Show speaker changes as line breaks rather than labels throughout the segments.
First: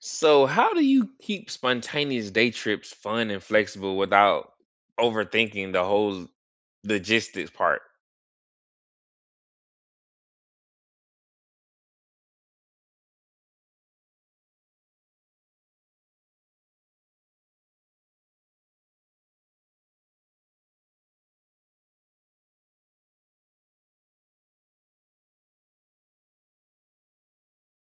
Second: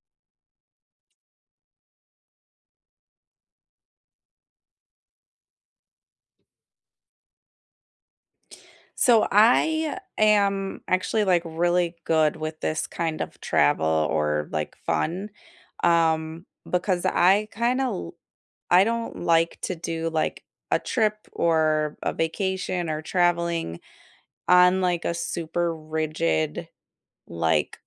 So, how do you keep spontaneous day trips fun and flexible without overthinking the whole logistics part?
So I am actually like really good with this kind of travel or like fun because I kind of I don't like to do like a trip or a vacation or traveling on like a super rigid like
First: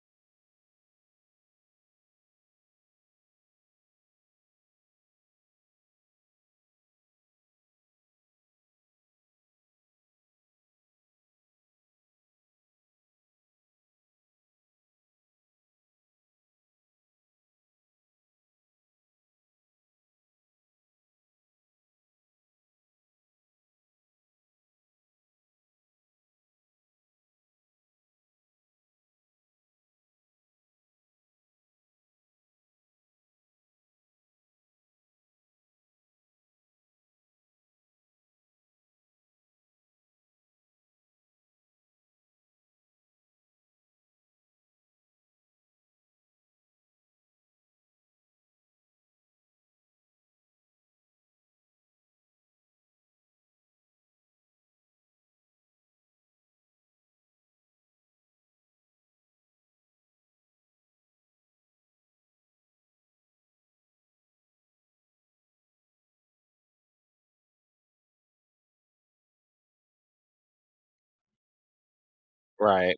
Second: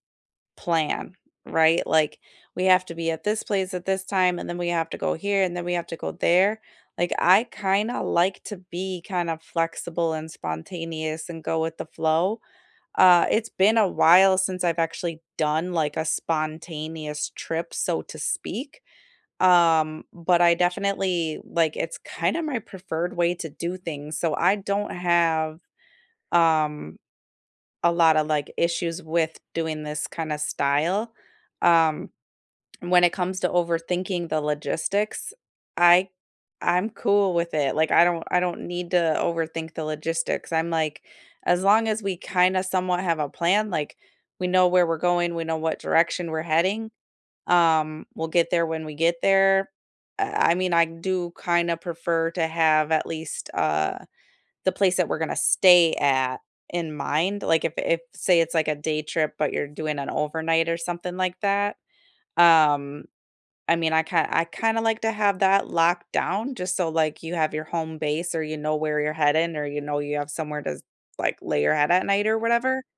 plan, right? Like, we have to be at this place at this time, and then we have to go here, and then we have to go there. Like, I kind of like to be kind of flexible and spontaneous and go with the flow. It's been a while since I've actually done like a spontaneous trip, so to speak. But I definitely like it's kind of my preferred way to do things. So I don't have um a lot of, like, issues with doing this kinda style. Um, when it comes to overthinking the logistics, I I'm cool with it, like, I don't need to overthink the logistics, I'm like, as long as we kinda somewhat have a plan, like, we know where we're going, we know what direction we're heading, we'll get there when we get there. I mean, I do kinda prefer to have at least, the place that we're gonna stay at in mind, like, if say it's like a day trip, but you're doing an overnight or something like that, um, I mean, I kinda like to have that locked down just so, like, you have your home base or you know where you're heading or you know you have somewhere to, like, lay your head at night or whatever,
Right.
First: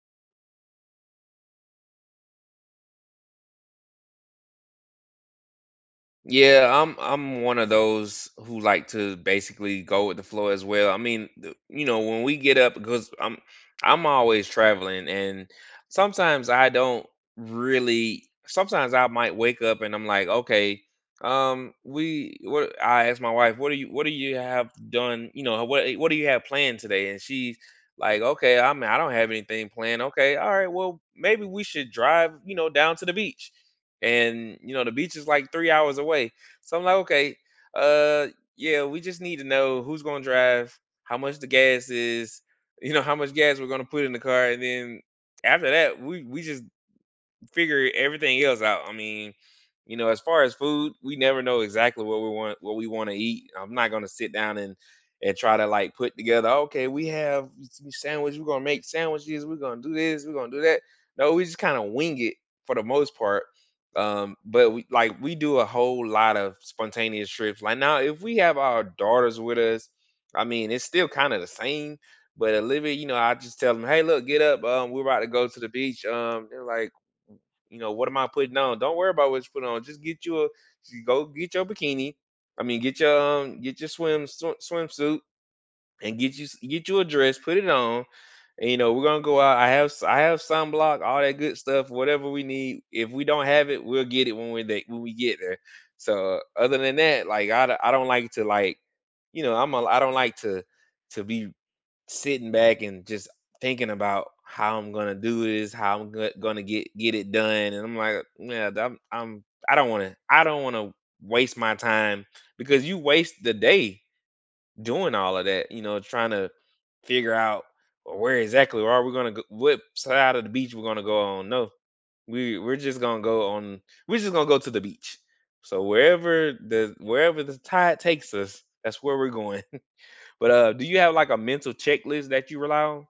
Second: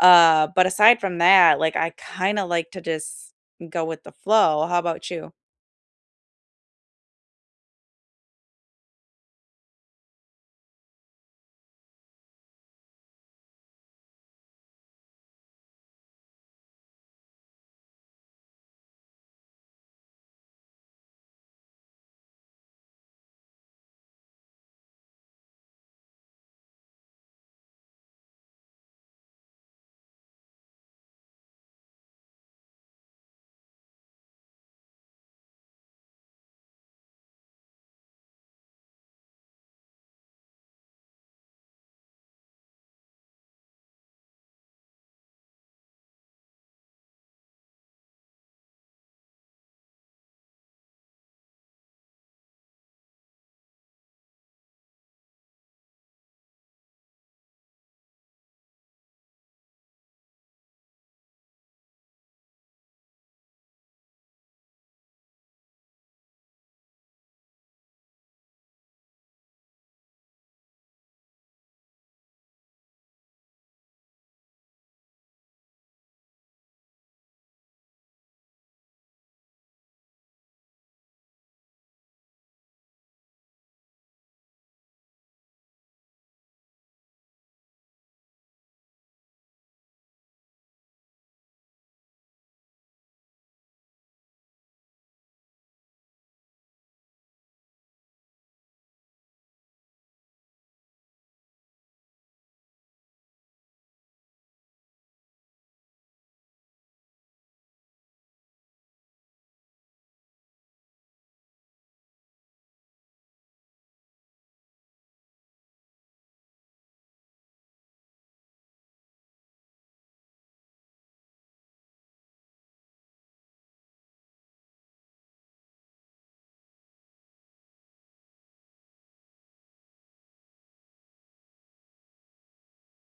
but aside from that, like, I kinda like to just go with the flow. How about you?
Yeah, I'm one of those who like to basically go with the flow as well. I mean, you know, when we get up because I'm always traveling and sometimes I don't really sometimes I might wake up and I'm like, okay, we what I ask my wife, what do you have done, you know, what do you have planned today? And she's like, okay, I mean, I don't have anything planned. Okay, all right, well, maybe we should drive, you know, down to the beach, and you know the beach is like 3 hours away, so I'm like, okay. uh yeah, we just need to know who's going to drive, how much the gas is, you know, how much gas we're going to put in the car, and then after that we just figure everything else out. I mean, you know, as far as food, we never know exactly what we want to eat. I'm not gonna sit down and try to, like, put together, okay, we have sandwich, we're gonna make sandwiches, we're gonna do this, we're gonna do that. No, we just kind of wing it for the most part. But we like we do a whole lot of spontaneous trips. Like now, if we have our daughters with us, I mean, it's still kind of the same. But Olivia, you know, I just tell them, hey, look, get up. We're about to go to the beach. They're like, you know, what am I putting on? Don't worry about what you put on. Just go get your bikini. I mean, get your swimsuit, and get you a dress, put it on, and you know we're gonna go out. I have sunblock, all that good stuff, whatever we need. If we don't have it, we'll get it when we get there. So other than that, like I don't like to, like, you know, I don't like to be sitting back and just thinking about how I'm gonna do this, how I'm gonna get it done, and I'm like, yeah, I don't want to waste my time, because you waste the day doing all of that, you know, trying to figure out, "Well, where exactly, or are we gonna go, what side of the beach we're gonna go on?" No, we're just gonna go on. We're just gonna go to the beach. So wherever the tide takes us, that's where we're going. But do you have, like, a mental checklist that you rely on?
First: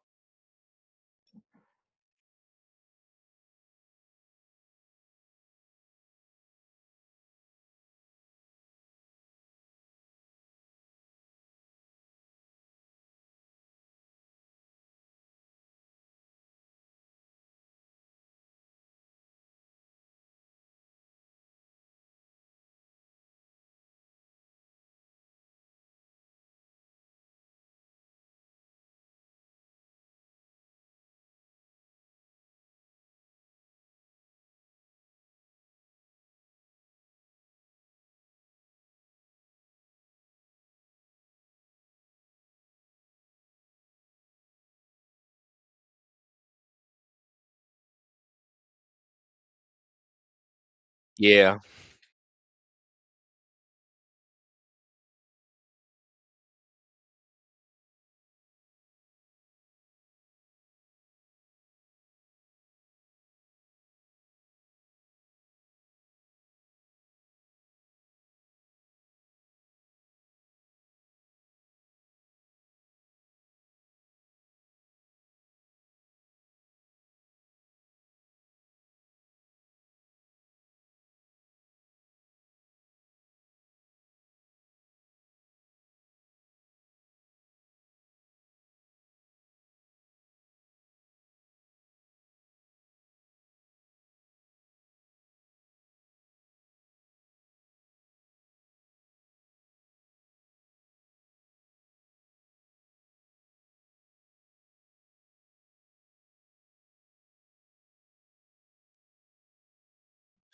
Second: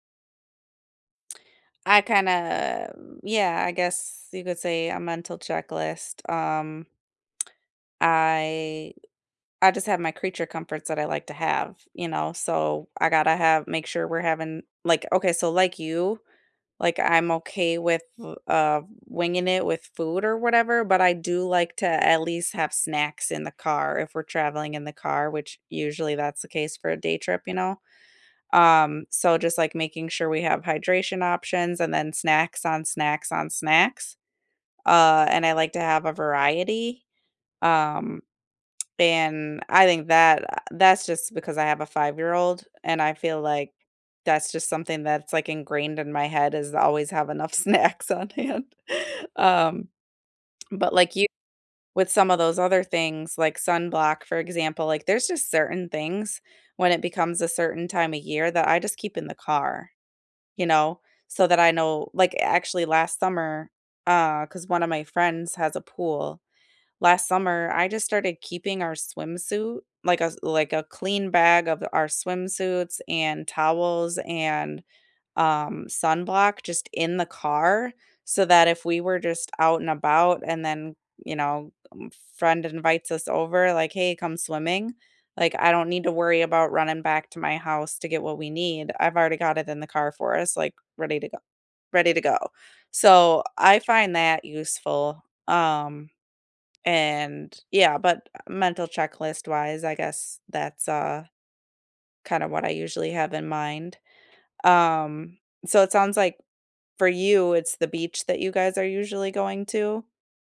I kinda Yeah, I guess you could say a mental checklist, I I just have my creature comforts that I like to have, you know, so I gotta have make sure we're having like okay, so like you, like I'm okay with winging it with food or whatever, but I do like to at least have snacks in the car if we're traveling in the car, which usually that's the case for a day trip, you know. So just like making sure we have hydration options and then snacks on snacks on snacks. And I like to have a variety. Um, and I think that that's just because I have a five-year-old, and I feel like that's just something that's, like, ingrained in my head is to always have enough snacks on hand. Um, but like you
Yeah.
with some of those other things, like sunblock, for example, like, there's just certain things when it becomes a certain time of year that I just keep in the car, you know, so that I know like, actually last summer, because one of my friends has a pool last summer, I just started keeping our swimsuit, like a clean bag of our swimsuits and towels and sunblock just in the car so that if we were just out and about and then, you know, friend invites us over like, "Hey, come swimming." Like I don't need to worry about running back to my house to get what we need. I've already got it in the car for us, like ready to go, ready to go. So I find that useful. Um, and yeah, but mental checklist wise, I guess that's kind of what I usually have in mind. Um, so it sounds like for you it's the beach that you guys are usually going to.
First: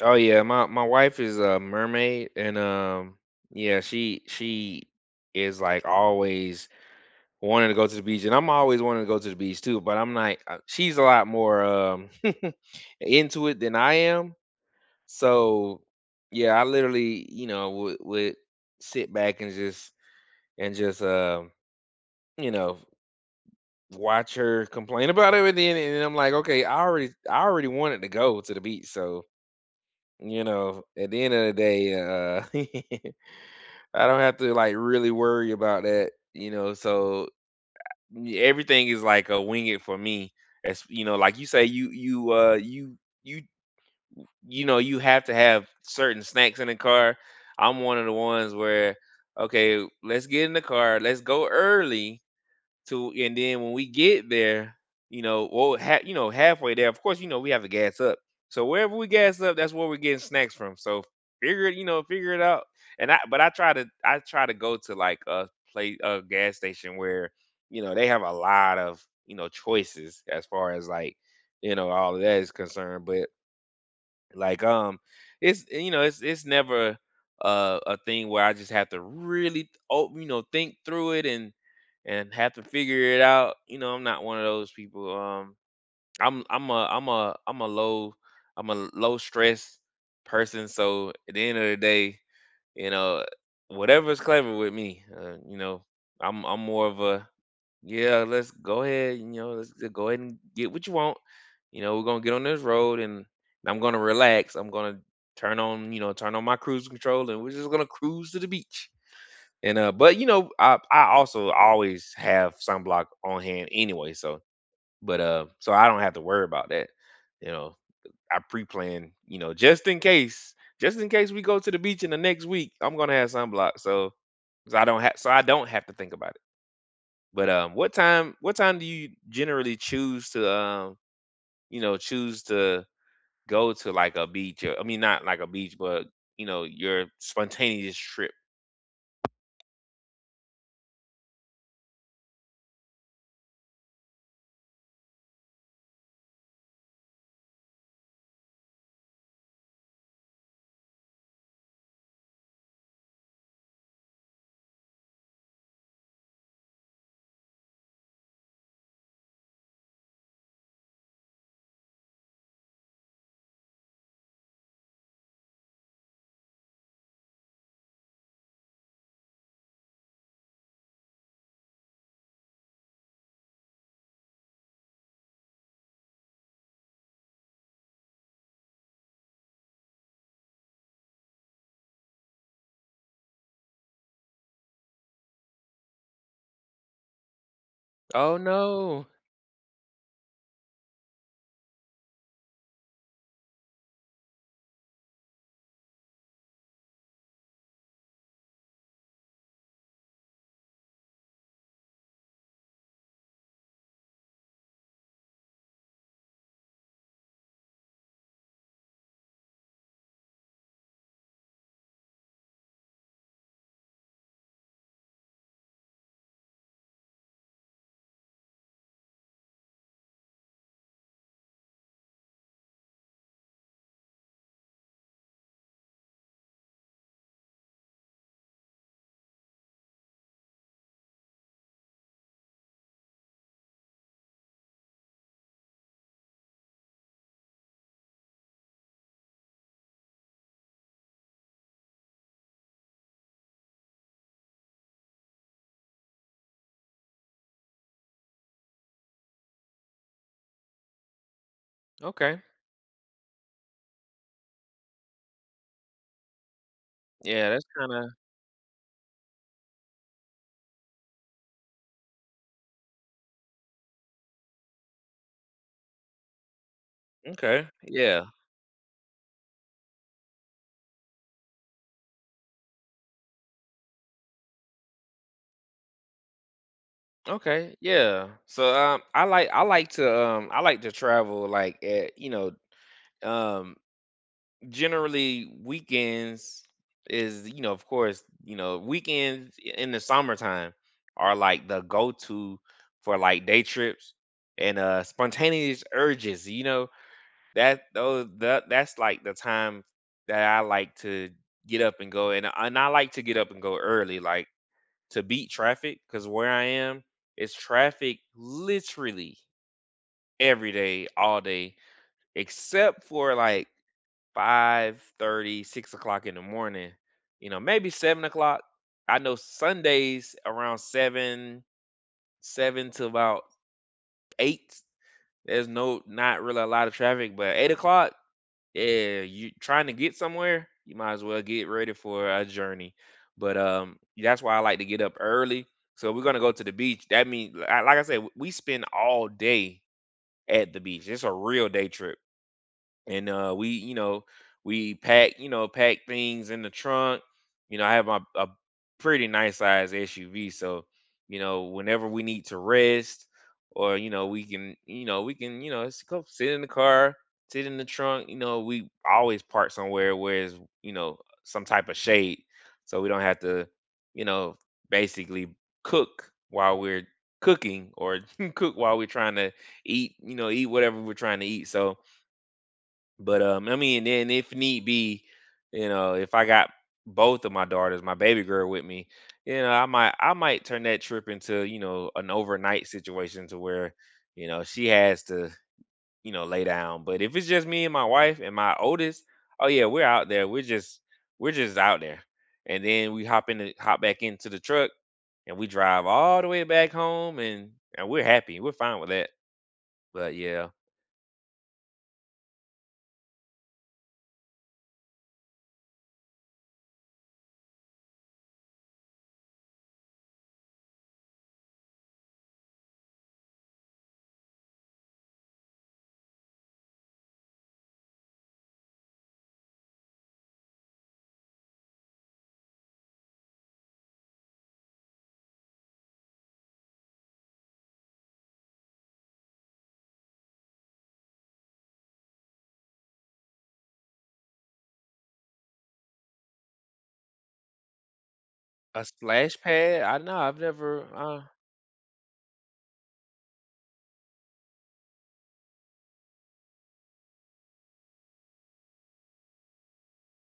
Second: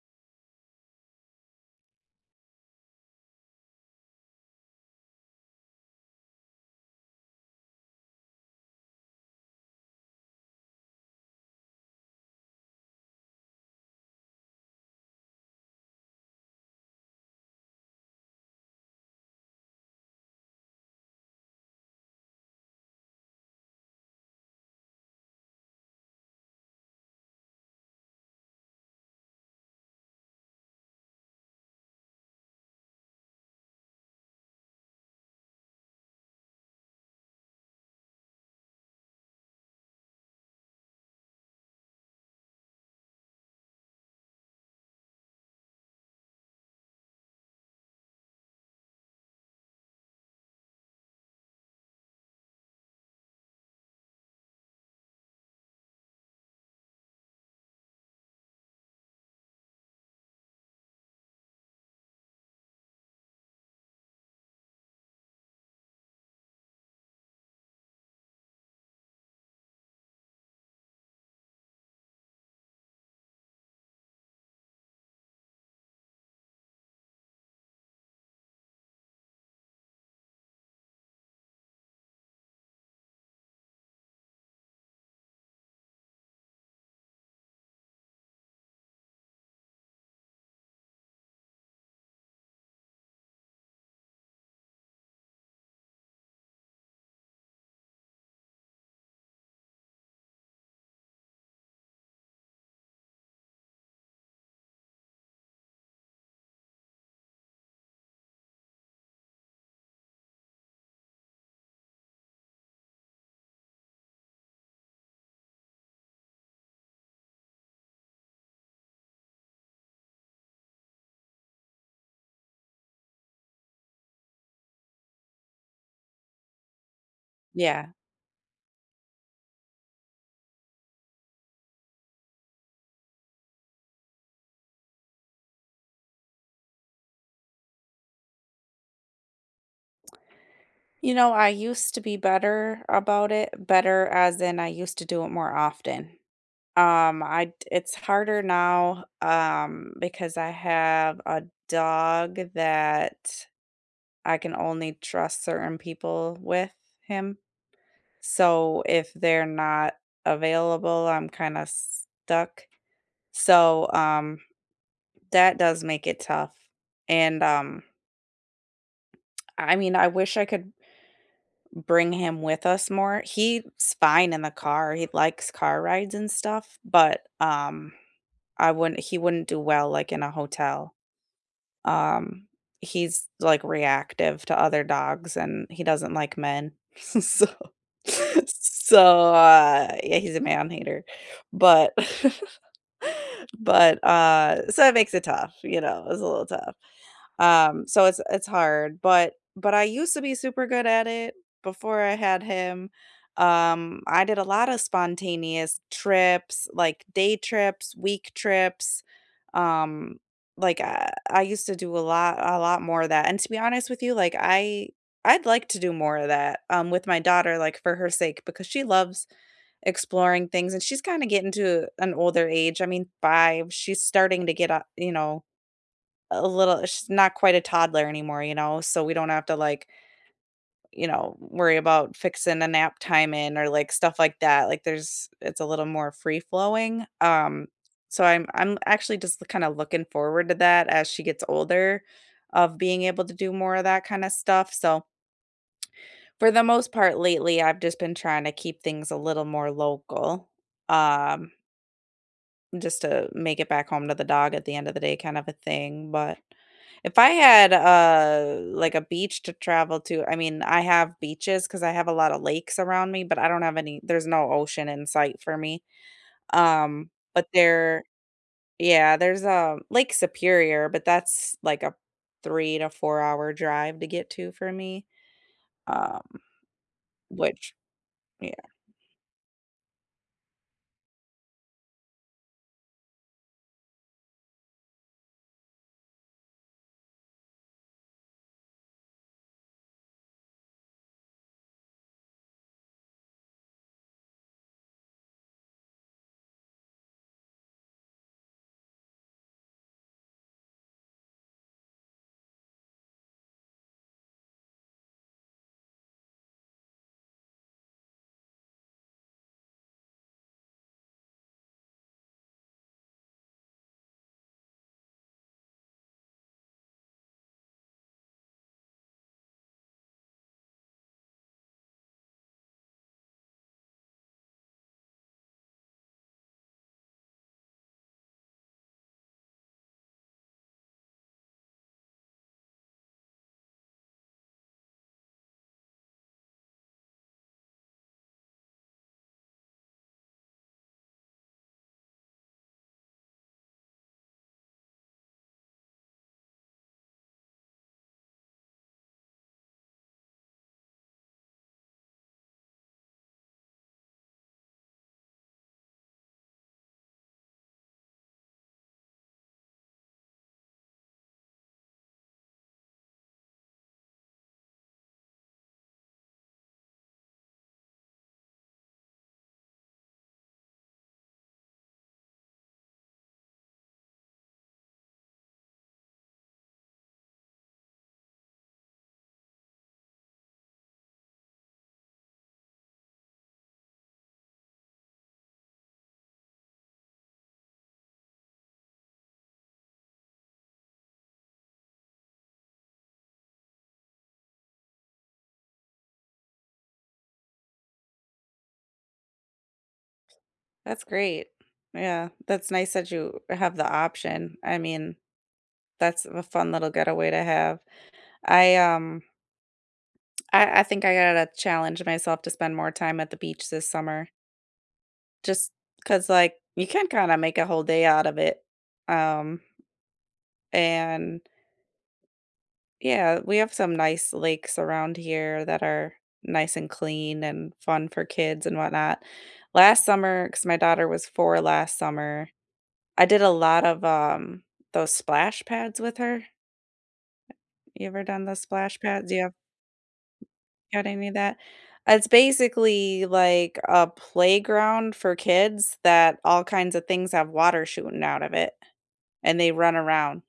Oh yeah, my wife is a mermaid, and yeah, she is, like, always wanting to go to the beach, and I'm always wanting to go to the beach too, but I'm like, she's a lot more into it than I am. So yeah, I literally, you know, would sit back and just and just um, you know, watch her complain about everything, and I'm like, okay, I already wanted to go to the beach, so you know, at the end of the day, I don't have to, like, really worry about that, you know. So everything is like a wing it for me, as you know, like you say, you you know you have to have certain snacks in the car. I'm one of the ones where, okay, let's get in the car, let's go early to and then when we get there, you know, well, you know, halfway there, of course, you know, we have to gas up. So wherever we gas up, that's where we're getting snacks from. So figure it, you know, figure it out. But I try to go to, like, a place, a gas station where, you know, they have a lot of, you know, choices as far as, like, you know, all of that is concerned. But, like, it's, you know, it's never, a thing where I just have to really, you know, think through it, and have to figure it out. You know I'm not one of those people. I'm a I'm a I'm a low stress person. So at the end of the day, you know, whatever's clever with me, you know, I'm more of a, yeah, let's go ahead, you know, let's just go ahead and get what you want. You know, we're gonna get on this road, and I'm gonna relax. I'm gonna turn on, you know, turn on my cruise control, and we're just gonna cruise to the beach. And but, you know, I also always have sunblock on hand anyway, so, but so I don't have to worry about that. You know, I pre-plan, you know, just in case we go to the beach in the next week, I'm gonna have sunblock. So I don't have to think about it. But
Yeah.
what time do you generally choose to, you know, choose to go to, like, a beach, or I mean, not like a beach, but, you know, your spontaneous trip?
You know, I used to be better about it, better as in I used to do it more often. It's harder now because I have a dog that I can only trust certain people with him. So if they're not available, I'm kinda stuck. So, that does make it tough. And, I mean, I wish I could bring him with us more. He's fine in the car, he likes car rides and stuff, but, I wouldn't he wouldn't do well, like, in a hotel. Um, he's, like, reactive to other dogs, and he doesn't like men. So
Oh no.
so, yeah, he's a man hater, but but, so it makes it tough, you know, it's a little tough. So it's hard, but I used to be super good at it before I had him. I did a lot of spontaneous trips, like day trips, week trips. Um, like I used to do a lot more of that. And to be honest with you, like I'd like to do more of that with my daughter like for her sake because she loves exploring things and she's kind of getting to an older age. I mean, 5, she's starting to get up, you know, a little she's not quite a toddler anymore, you know, so we don't have to, like, you know, worry about fixing a nap time in or, like, stuff like that, like, there's it's a little more free flowing, so I'm actually just kinda looking forward to that as she gets older, of being able to do more of that kinda stuff, so for the most part lately, I've just been trying to keep things a little more local, um,
Okay.
just to make it back home to the dog at the end of the day kind of a thing, but if I
Yeah, that's
had,
kind of
like a beach to travel to I mean, I have beaches because I have a lot of lakes around me, but I don't have any there's no ocean in sight for me. But
okay.
there
Yeah.
Yeah, there's, Lake Superior, but that's like a 3 to 4 hour drive to get to for me, um, which
Okay. Yeah.
yeah,
So I like I like to travel, like, at, you know, um generally weekends is, you know, of course, you know, weekends in the summertime are like the go-to for, like, day trips, and spontaneous urges, you know, that's like the time that I like to get up and go. And, and I like to get up and go early, like, to beat traffic, because where I am, it's traffic literally every day all day except for, like, 5:30, 6 o'clock in the morning, you know, maybe 7 o'clock. I know Sundays around 7, 7 to about 8, there's not really a lot of traffic, but 8 o'clock, yeah, you trying to get somewhere, you might as well get ready for a journey. But, that's why I like to get up early. So we're gonna go to the beach. That means, like I said, we spend all day at the beach. It's a real day trip. And we you know we pack you know pack things in the trunk. You know, I have my a pretty nice size SUV. So, you know, whenever we need to rest, or, you know, we can you know we can you know s- go sit in the car, sit in the trunk. You know, we always park somewhere where it's, you know, some type of shade, so we don't have to, you know, basically cook while we're cooking, or cook while we're trying to eat you know eat whatever we're trying to eat. So, but I mean, and if need be, you know, if I got both of my daughters, my baby girl with me, you know, I might turn that trip into, you know, an overnight situation to where, you know, she has to, you know, lay down. But if it's just me and my wife and my oldest, oh yeah, we're out there. We're just out there. And then we hop in the hop back into the truck, and we drive all the way back home, and we're happy. We're fine with that. But yeah,
that's great. Yeah, that's nice that you have the option. I mean, that's a fun little getaway to have. I, um I think I gotta challenge myself to spend more time at the beach this summer just 'cause, like, you can kinda make a whole day out of it, um, and yeah, we have some nice lakes around here that are nice and clean and fun for kids and whatnot. Last summer 'cause my daughter was 4 last summer, I did a lot of, those splash pads with her. You ever done the splash
a
pads? Do you have
splash pad, I know I've never
God, I knew
uh
that. It's basically like a playground for kids that all kinds of things have water shooting out of it, and they run around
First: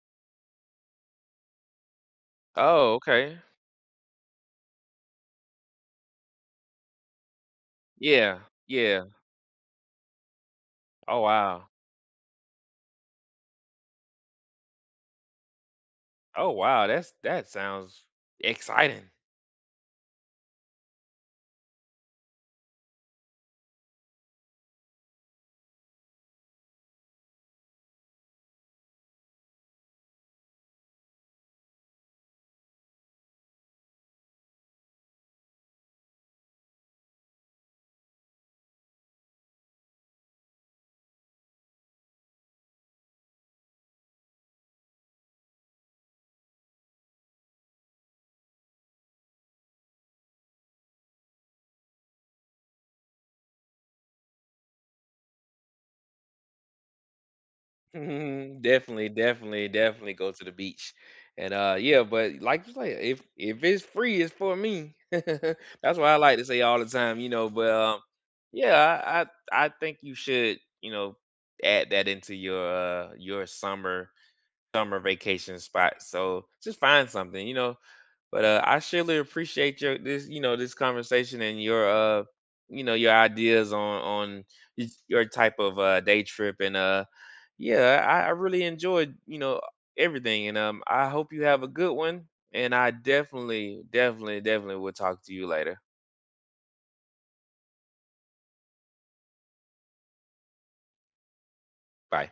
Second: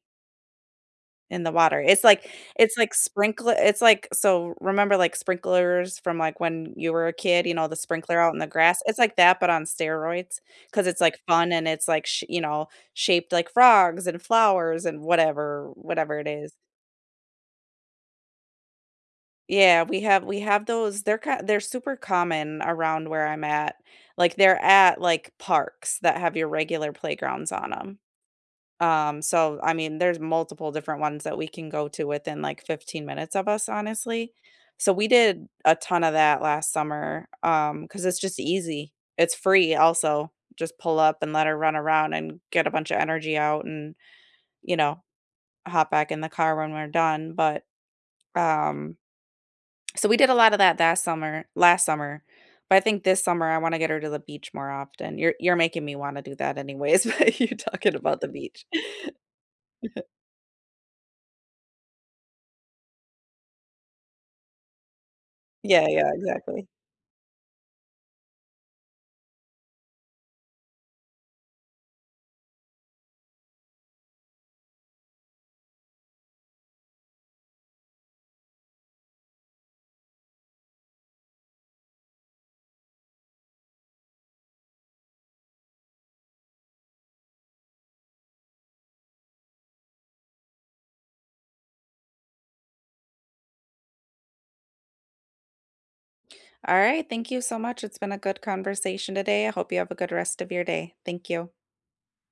in the water. It's like
Oh, okay.
sprinkler it's like So remember, like, sprinklers from, like, when you were a kid, you know, the sprinkler out
Yeah,
in the grass? It's
yeah.
like that, but on steroids, because it's,
Oh,
like, fun
wow.
and it's, like, sh you know, shaped like frogs and flowers and whatever it
Oh,
is.
wow, that sounds exciting.
Yeah, we have those, they're super common around where I'm at. Like, they're at, like, parks that have your regular playgrounds on them. So, I mean, there's multiple different ones that we can go to within, like, 15 minutes of us, honestly. So, we did a ton of that last summer, um, because it's just easy. It's free also, just pull up and let her run around and get a bunch of energy out and, you know, hop back in the car when we're done, um so we did a lot of that that summer last summer, but I think this summer I wanna get her to the beach more often. You're making me wanna do that anyways, but you talking about the beach.
Definitely, definitely, definitely go to the beach. And, yeah, but, like, you say, if it's free, it's for me.
Yeah,
That's
yeah,
why I like to say
exactly.
all the time, you know. But, yeah, I think you should, you know, add that into your summer vacation spot. So, just find something, you know. But I surely appreciate your this, you know, this conversation, and your ideas on your type of day trip. And yeah, I really enjoyed, you know, everything. And I hope you have a good one, and I definitely, definitely, definitely will talk to you later.
Alright, thank you so much. It's been a good conversation today. I hope you have a good rest of your day. Thank you.
Bye.